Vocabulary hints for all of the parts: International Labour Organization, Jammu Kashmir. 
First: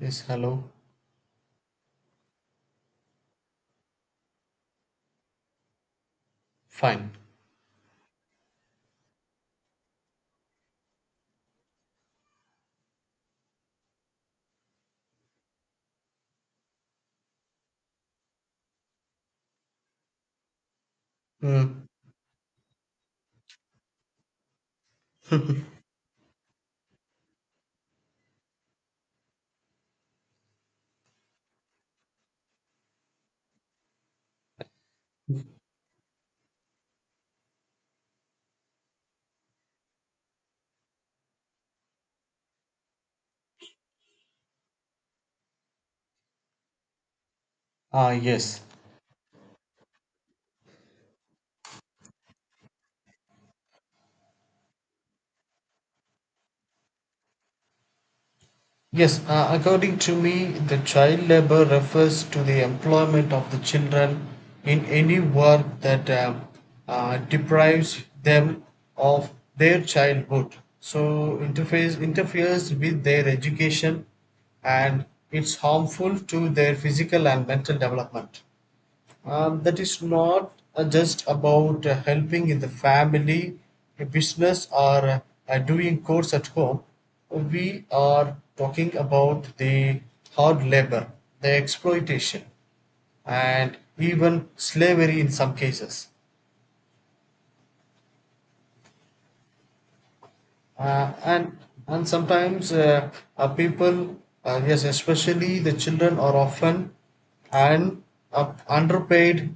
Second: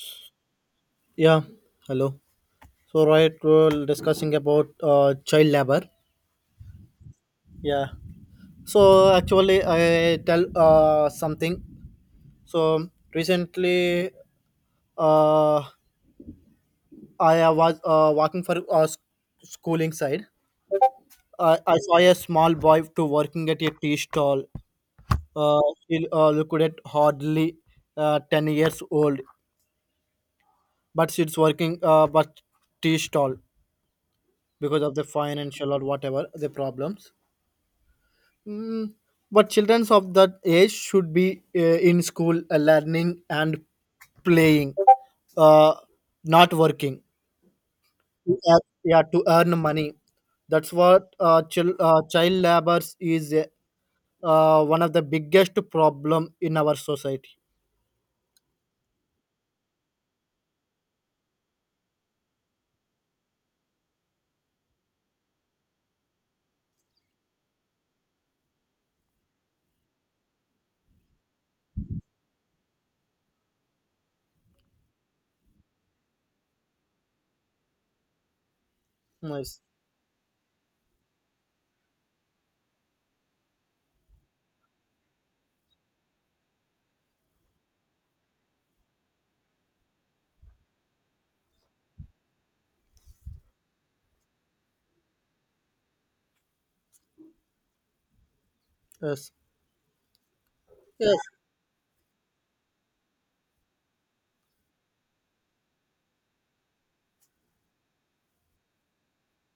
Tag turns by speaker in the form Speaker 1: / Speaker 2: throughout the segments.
Speaker 1: Yes, hello.
Speaker 2: Yeah, hello. So, right, we're discussing about child labor.
Speaker 1: Fine.
Speaker 2: Yeah. So, actually, I tell something. So, recently, uh, I was walking for schooling side. I
Speaker 1: Mm.
Speaker 2: saw a small boy to working at a tea stall. Uh, he looked at hardly 10 years old, but she's working but tea stall because of the financial or whatever the problems. Mm, but children of that age should be in school learning and playing, uh, not working. Yeah,
Speaker 1: Yes.
Speaker 2: yeah, to earn money. That's what child labors is one of the biggest problem in our society.
Speaker 1: Yes, according to me, the child labor refers to the employment of the children in any work that deprives them of their childhood. So, interface interferes with their education, and it's harmful to their physical and mental development.
Speaker 2: Yes,
Speaker 1: That is not just about helping in the family, a business, or doing chores at home. We are talking about the hard labor, the exploitation, and even slavery in some cases.
Speaker 2: yes,
Speaker 1: Uh, and and sometimes people, yes, especially the children, are often and underpaid,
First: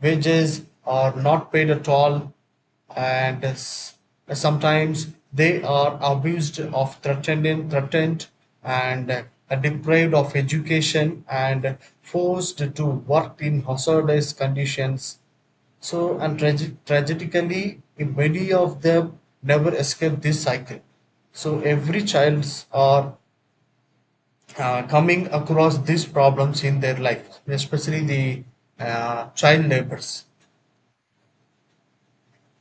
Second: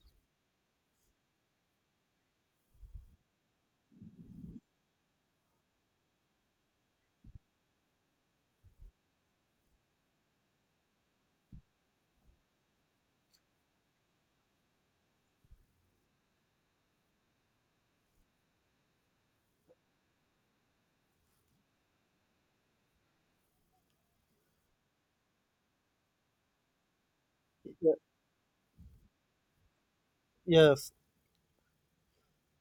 Speaker 1: wages are not paid at all, and sometimes they are abused of threatened threatened, and deprived of education and forced to work in hazardous conditions. So and tragically many of them never escape this cycle. So every childs are coming across these problems in their life,
Speaker 2: yes,
Speaker 1: especially the child labors.
Speaker 2: yes.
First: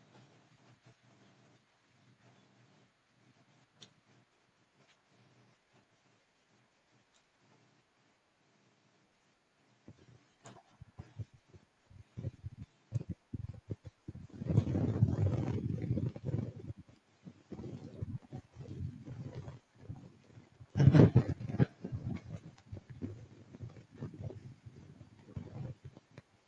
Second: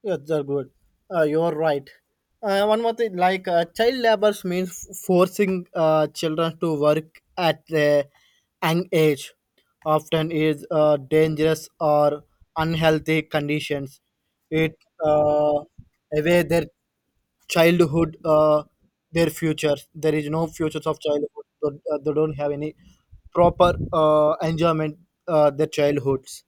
Speaker 2: Yes, they're good. You're right. One more thing, like child labor means forcing children to work at a young age, often is dangerous or unhealthy conditions. It uh, away their childhood, their futures. There is no futures of childhood. They, they don't have any proper enjoyment. Their childhoods,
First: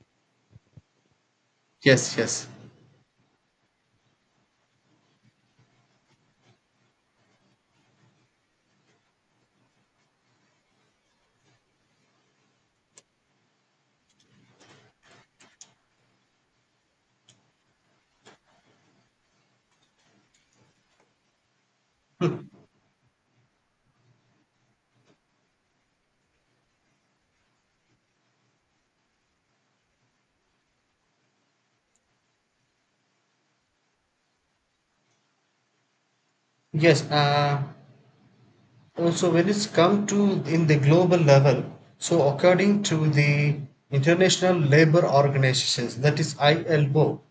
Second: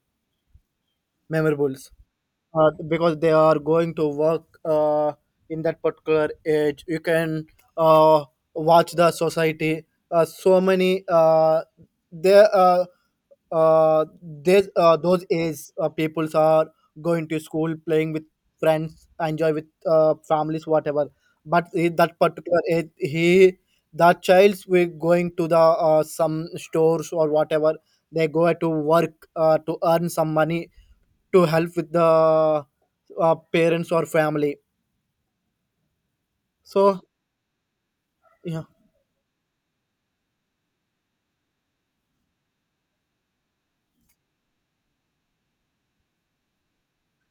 Speaker 2: memorables
Speaker 1: Yes, yes.
Speaker 2: because they are going to work in that particular age. You can uh, watch the society. So many they uh, uh, they those age peoples are going to school, playing with friends, enjoy with families, whatever. But in that particular age, he that child's we going to the some stores or whatever they go to work to earn some money to help with the parents or family. So
Speaker 1: Yes,
Speaker 2: yeah,
Speaker 1: also when it's come to in the global level, so according to the International Labour Organizations, that is ILO,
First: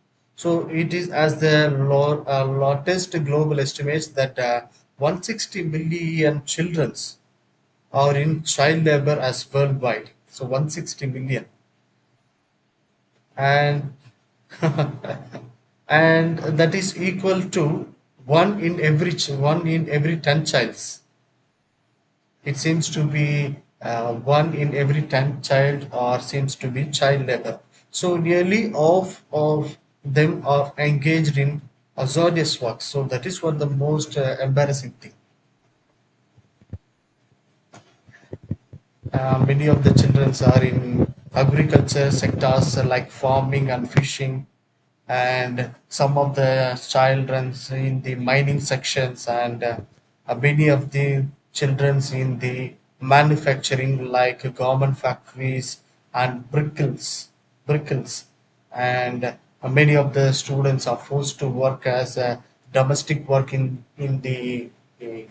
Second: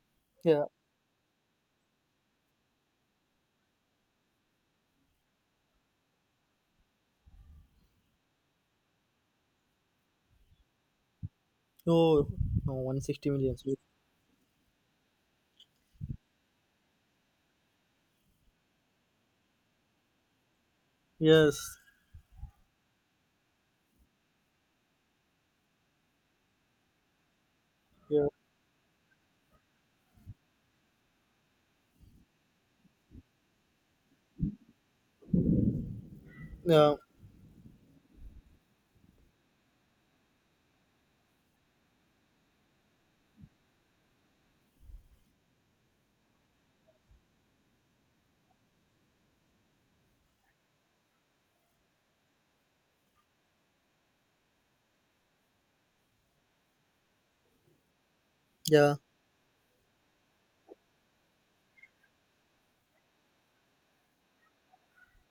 Speaker 2: yeah.
Speaker 1: so it is as the law, latest global estimates that 160 million childrens are in child labor as worldwide. So 160 million,
Speaker 2: Oh, no, 160 million.
Speaker 1: and and that is equal to one in every 10 childs.
Speaker 2: Yes.
Speaker 1: It seems to be one in every 10 child or seems to be child labor. So
Speaker 2: Yeah.
Speaker 1: nearly half of them are engaged in hazardous work. So that is what the most embarrassing thing.
Speaker 2: Yeah.
Speaker 1: Many of the children are in agriculture sectors like farming and fishing, and some of the children in the mining sections, and many of the children in the manufacturing like garment factories and brickles,
Speaker 2: Yeah.
Speaker 1: and many of the students are forced to work as a domestic work in the uh,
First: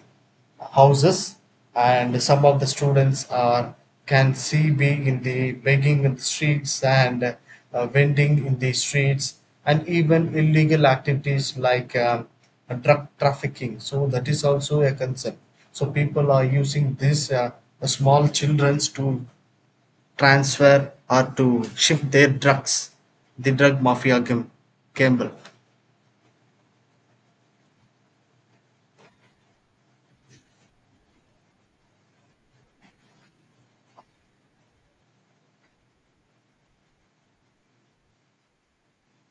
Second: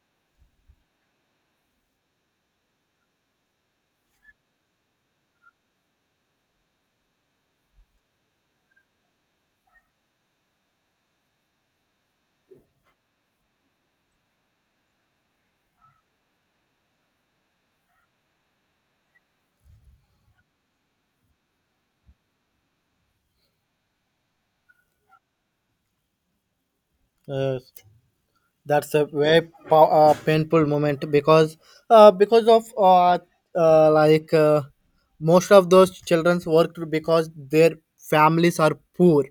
Speaker 1: houses, and some of the students are can see be in the begging in the streets and vending in the streets and even illegal activities like drug trafficking, so that is also a concern. So people are using these small childrens to transfer or to shift their drugs, the drug mafia gamble.
Speaker 2: Yes. That's a very painful moment because of like most of those childrens worked because their families are poor.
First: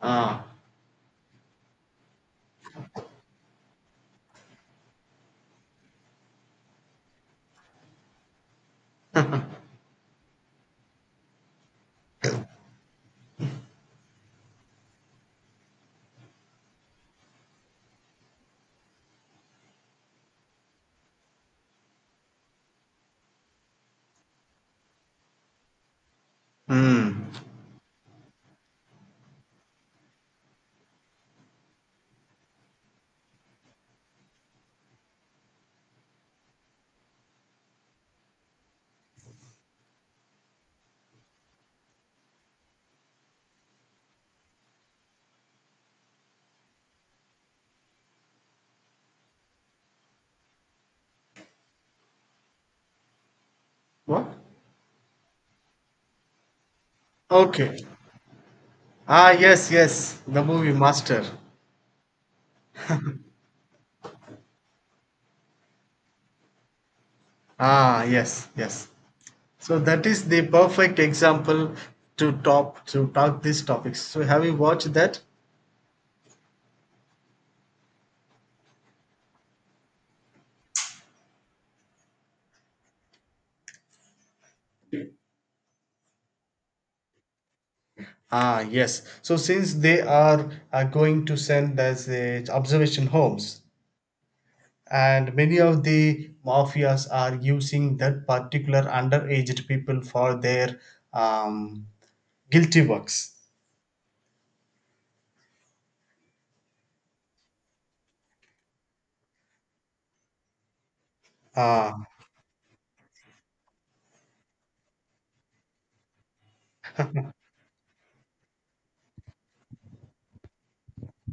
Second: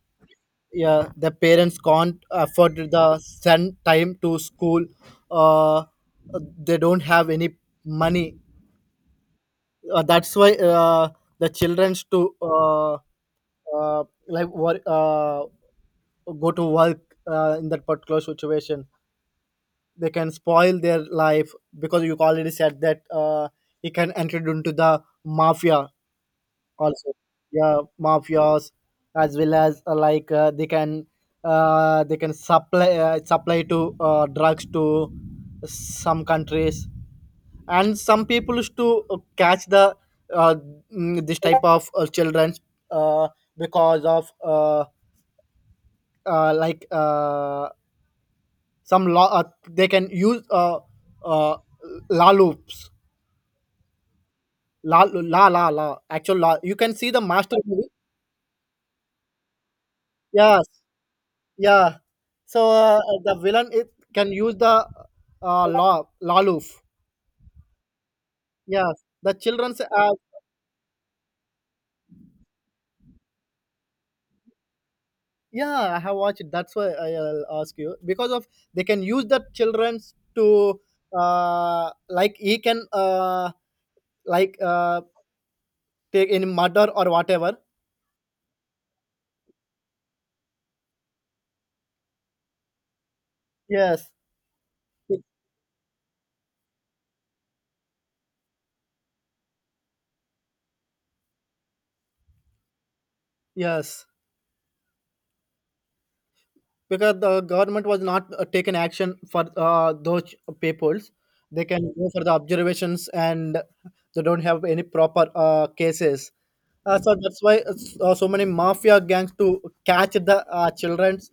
Speaker 1: Ah.
Speaker 2: Yeah, the parents can't afford the send time to school. Uh, they don't have any money that's why the childrens to uh, like wor- uh, go to work in that particular situation they can spoil their life because you already said that he can enter into the mafia
Speaker 1: Hmm.
Speaker 2: also, yeah, mafias as well as they can supply to drugs to some countries, and some people used to catch the uh, this type of children uh, because of like some law they can use uh, la loops
Speaker 1: What?
Speaker 2: la la la la actual la. You can see the Master
Speaker 1: Okay.
Speaker 2: movie.
Speaker 1: Ah, yes, yes, the
Speaker 2: Yes,
Speaker 1: movie Master.
Speaker 2: yeah, so the villain it can use the law la loof.
Speaker 1: Ah, yes, yes.
Speaker 2: Yes, the
Speaker 1: So
Speaker 2: children's
Speaker 1: that is the perfect example to talk these topics. So have you watched that?
Speaker 2: yeah, I have watched it. That's why I- will ask you because of they can use the childrens to like he can like uh take any murder or whatever.
Speaker 1: Ah, yes. So since they are going to send us observation homes,
Speaker 2: Yes. Be-
Speaker 1: and many of the mafias are using that particular underaged people for their um, guilty works.
Speaker 2: yes, because the government was not taken action for those peoples. They can
Speaker 1: Ah.
Speaker 2: go for the observations and they don't have any proper cases. So so many mafia gangs to catch the childrens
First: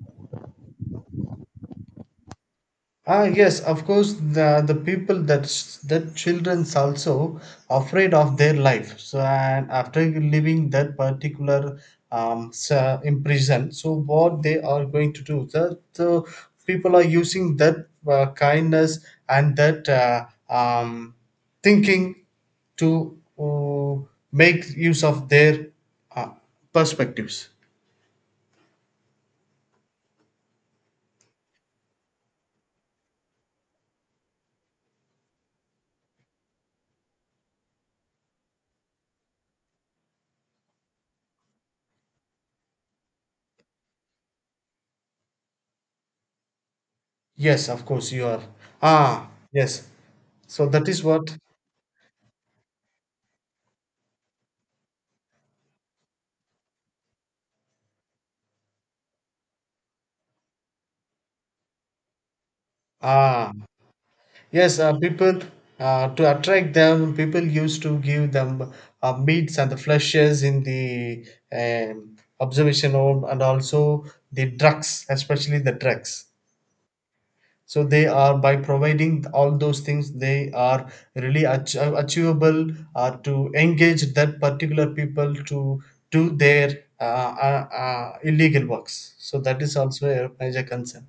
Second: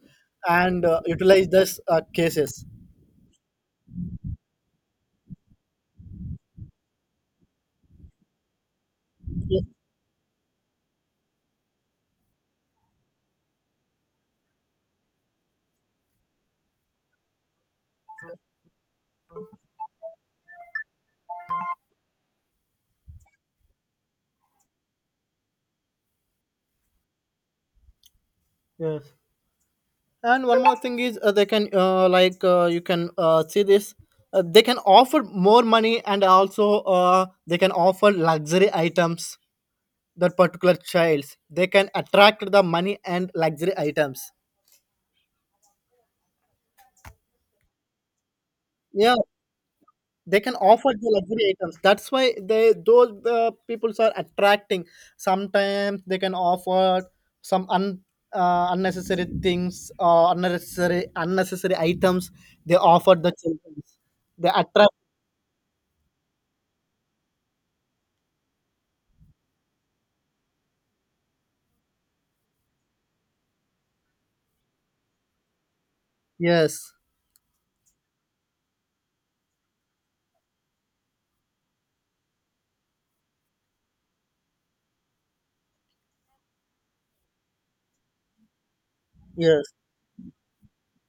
Speaker 2: and utilize this cases.
Speaker 1: Ah, yes, of course, the people that that children's also afraid of their life. So, and after leaving that particular so in prison, so what they are going to do? That, so people are using that kindness and that um thinking to make use of their uh, perspectives.
Speaker 2: Yes, and one more thing is they can like you can see this. They can offer more money and also they can offer luxury items that particular childs. They can attract the money and luxury items.
Speaker 1: Yes, of course, you are.
Speaker 2: Yeah,
Speaker 1: Ah, yes.
Speaker 2: they can
Speaker 1: So that
Speaker 2: offer
Speaker 1: is
Speaker 2: the
Speaker 1: what.
Speaker 2: luxury items, that's why they those peoples are attracting. Sometimes they can offer some unnecessary things or unnecessary items they offer the
Speaker 1: Ah.
Speaker 2: children, they
Speaker 1: Yes,
Speaker 2: attract.
Speaker 1: people to attract them, people used to give them meats and the fleshes in the observation home, and also the drugs, especially the drugs.
Speaker 2: Yes,
Speaker 1: So they are by providing all those things, they are really achievable to engage that particular people to do their illegal works. So that
Speaker 2: yes.
Speaker 1: is also a major concern.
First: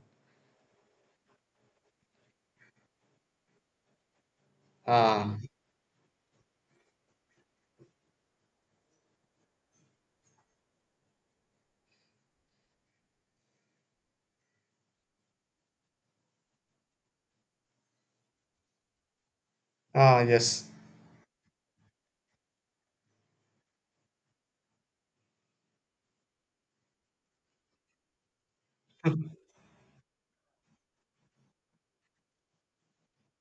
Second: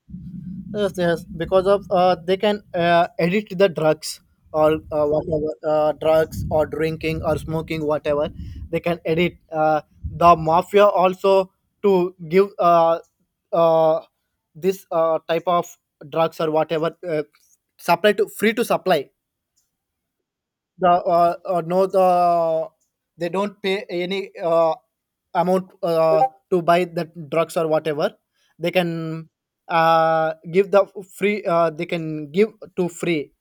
Speaker 2: Yes, yes, because of they can edit the drugs or
Speaker 1: Ah,
Speaker 2: whatever drugs or drinking or smoking whatever they can edit. The mafia also to give uh, this type of drugs or whatever supply to free to supply
Speaker 1: ah, yes.
Speaker 2: the no the they don't pay any amount to buy the drugs or whatever they can give the free they can give to free.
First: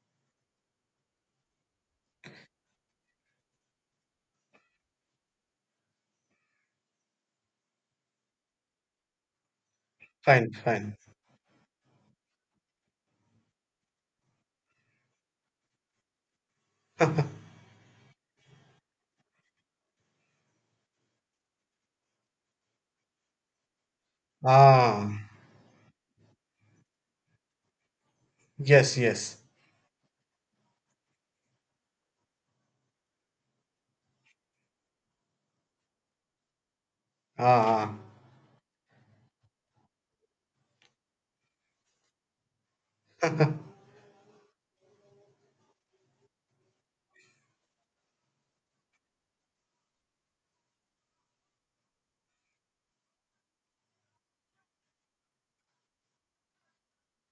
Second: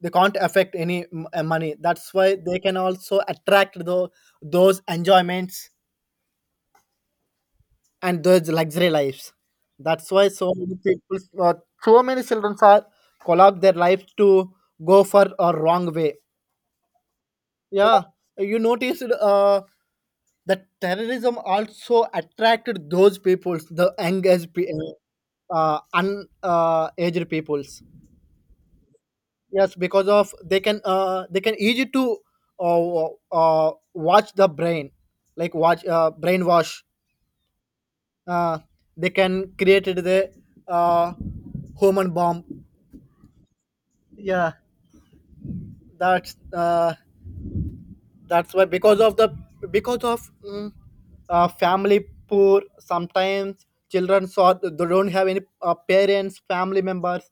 Speaker 2: They can't affect any money, that's why they can also attract the those enjoyments and those luxury lives. That's why
Speaker 1: Fine,
Speaker 2: so many
Speaker 1: fine.
Speaker 2: people so many children are collapse their lives to go for a wrong way. Yeah, you noticed that terrorism also attracted those peoples, the engaged pe-
Speaker 1: Ah,
Speaker 2: un aged peoples.
Speaker 1: yes, yes.
Speaker 2: Yes, because of they can easy to watch the brain, like watch brainwash.
Speaker 1: Ah, ah.
Speaker 2: uh they can created the uh human bomb. Yeah, that's uh that's why because of the because of mm, family poor sometimes children, so they don't have any parents, family members.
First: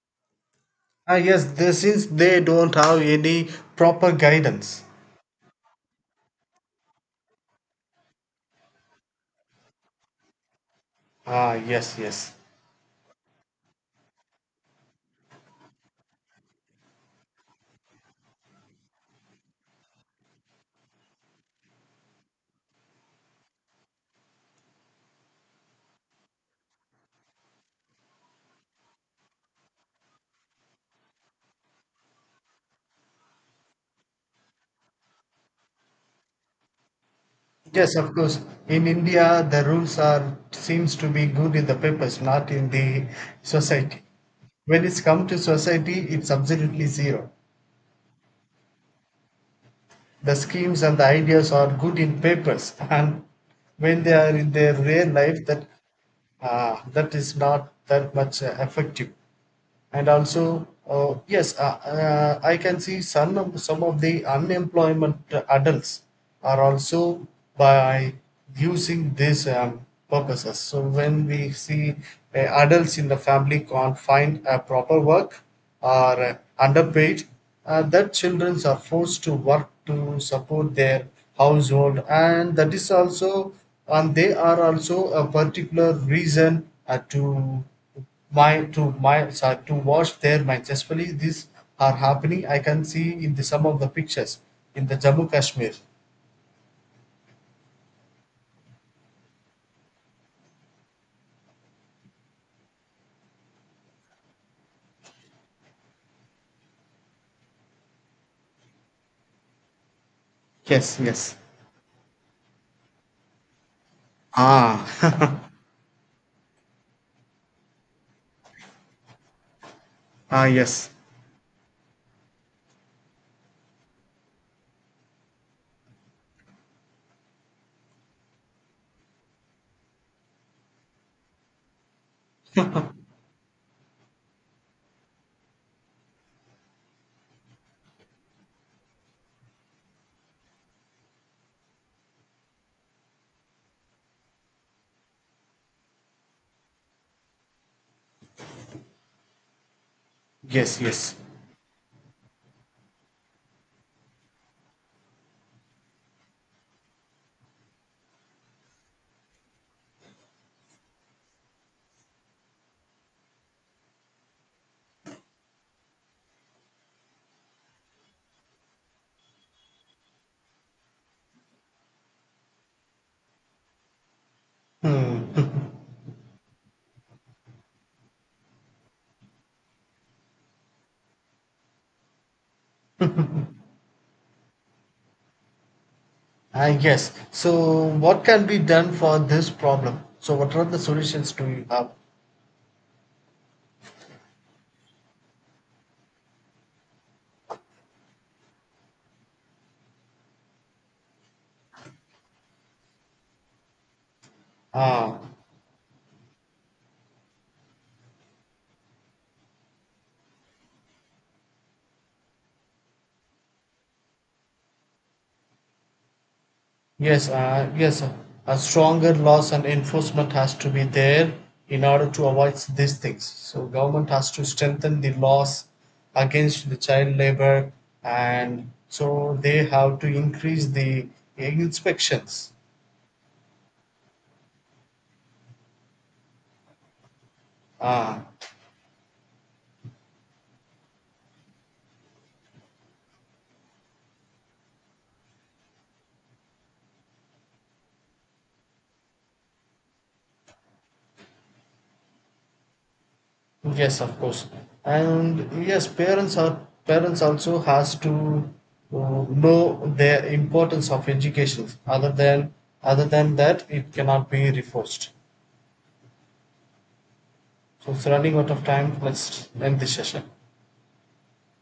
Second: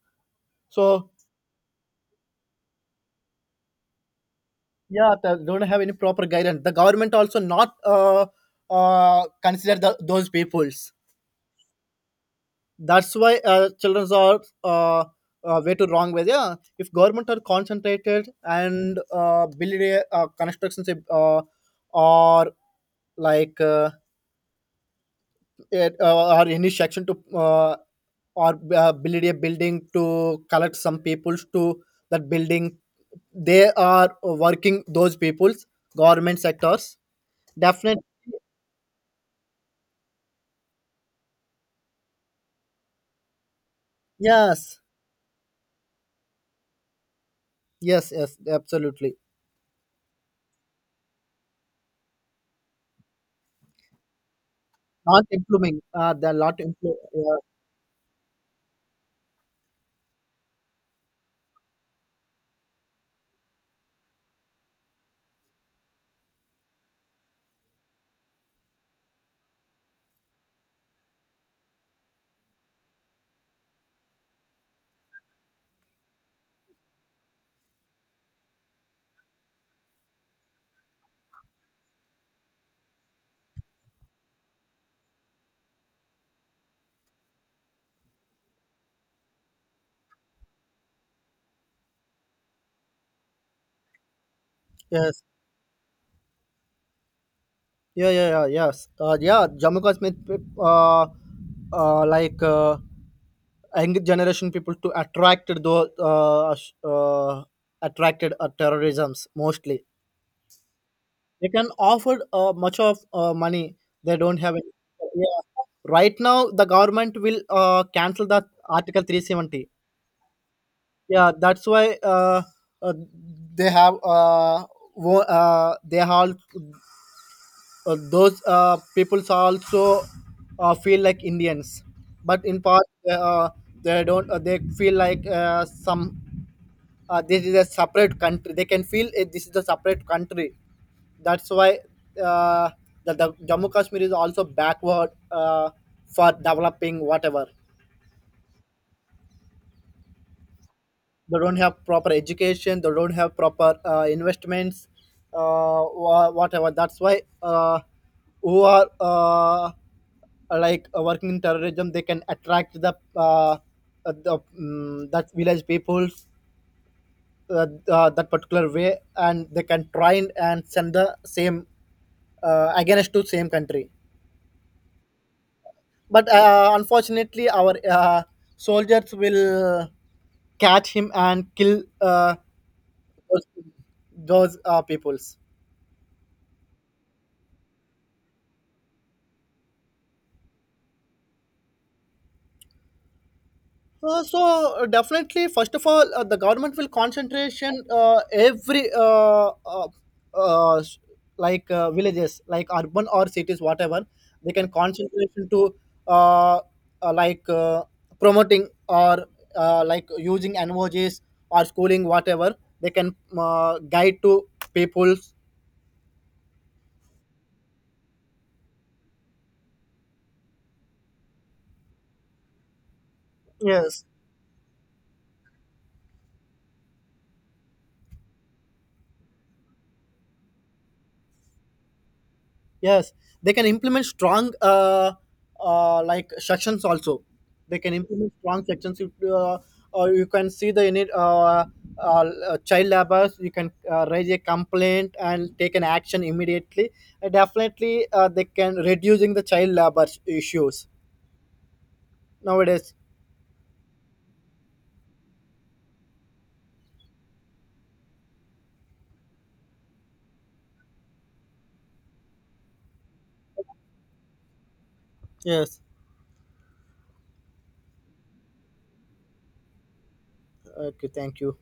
Speaker 2: So
Speaker 1: Ah, yes. They, since they don't have any proper guidance.
Speaker 2: yeah, they don't have any proper guidance. The government also not consider the those peoples,
Speaker 1: Ah, yes, yes,
Speaker 2: that's why children are way too wrong way. Yeah, if government are concentrated and build a constructions, or like uh, or any section to or build a building to collect some peoples to that building, they are working those peoples government sectors,
Speaker 1: yes.
Speaker 2: definitely.
Speaker 1: Of course, in India, the rules are seems to be good in the papers, not in the society.
Speaker 2: Yes,
Speaker 1: When it's come to society, it's absolutely zero.
Speaker 2: yes, yes, absolutely.
Speaker 1: The schemes and the ideas are good in papers, and when they are in their real
Speaker 2: Not
Speaker 1: life, that
Speaker 2: improving, they're not
Speaker 1: ah,
Speaker 2: improving.
Speaker 1: that is
Speaker 2: Yeah,
Speaker 1: not that much effective. And also yes, I can see some of the unemployment adults are also by using these purposes. So when we see adults in the family can't find a proper work, or underpaid, that children are forced to work to support their household, and that is also and they are also a particular reason to my sorry, to wash their minds. Especially these are happening. I can see in the some of the pictures in the
Speaker 2: yes,
Speaker 1: Jammu Kashmir.
Speaker 2: yeah, yeah, yeah, yes, yeah, Jammu Kashmir uh like uh younger generation people to attracted those attracted terrorisms mostly.
Speaker 1: Yes, yes.
Speaker 2: They can offer much of money, they don't have any.
Speaker 1: Ah,
Speaker 2: Yeah, right now the government will cancel that article 370.
Speaker 1: ah, yes.
Speaker 2: Yeah, that's why uh, they have they all those peoples also feel like Indians, but in part uh, they don't they feel like some this is a separate country, they can feel it, this is a separate country. That's why uh, the Jammu Kashmir is also backward for developing whatever.
Speaker 1: Yes, yes.
Speaker 2: They don't have proper education. They don't have proper investments. Whatever. That's why who are working in terrorism, they can attract the that village people that particular way, and they can train and send the same against to same country.
Speaker 1: Hmm.
Speaker 2: But unfortunately our soldiers will catch him and kill those, those peoples.
Speaker 1: I guess. So, what can be done for this problem? So, what are the solutions do you have?
Speaker 2: So definitely, first of all, the government will concentration every s- like villages, like urban or cities, whatever, they can
Speaker 1: Ah.
Speaker 2: concentration to uh, uh, like uh, promoting or like using NVOGs or schooling, whatever, they can guide to people's.
Speaker 1: Yes, a stronger laws and enforcement has to be there in order to avoid these things. So
Speaker 2: Yes.
Speaker 1: government has to strengthen the laws against the child labor, and so they have to increase the inspections.
Speaker 2: Yes, they can implement strong sections also. They can
Speaker 1: Uh,
Speaker 2: implement strong sections. Or you can see the uh, child laborers. You can raise a complaint and take an action immediately. Definitely, they can reducing the child labor issues nowadays.
Speaker 1: yes, of course, and yes, parents also has to uh, know the importance of education. Other than that, it cannot be reforced.
Speaker 2: Yes.
Speaker 1: So it's running out of time. Let's end this session.
Speaker 2: Okay. Thank you.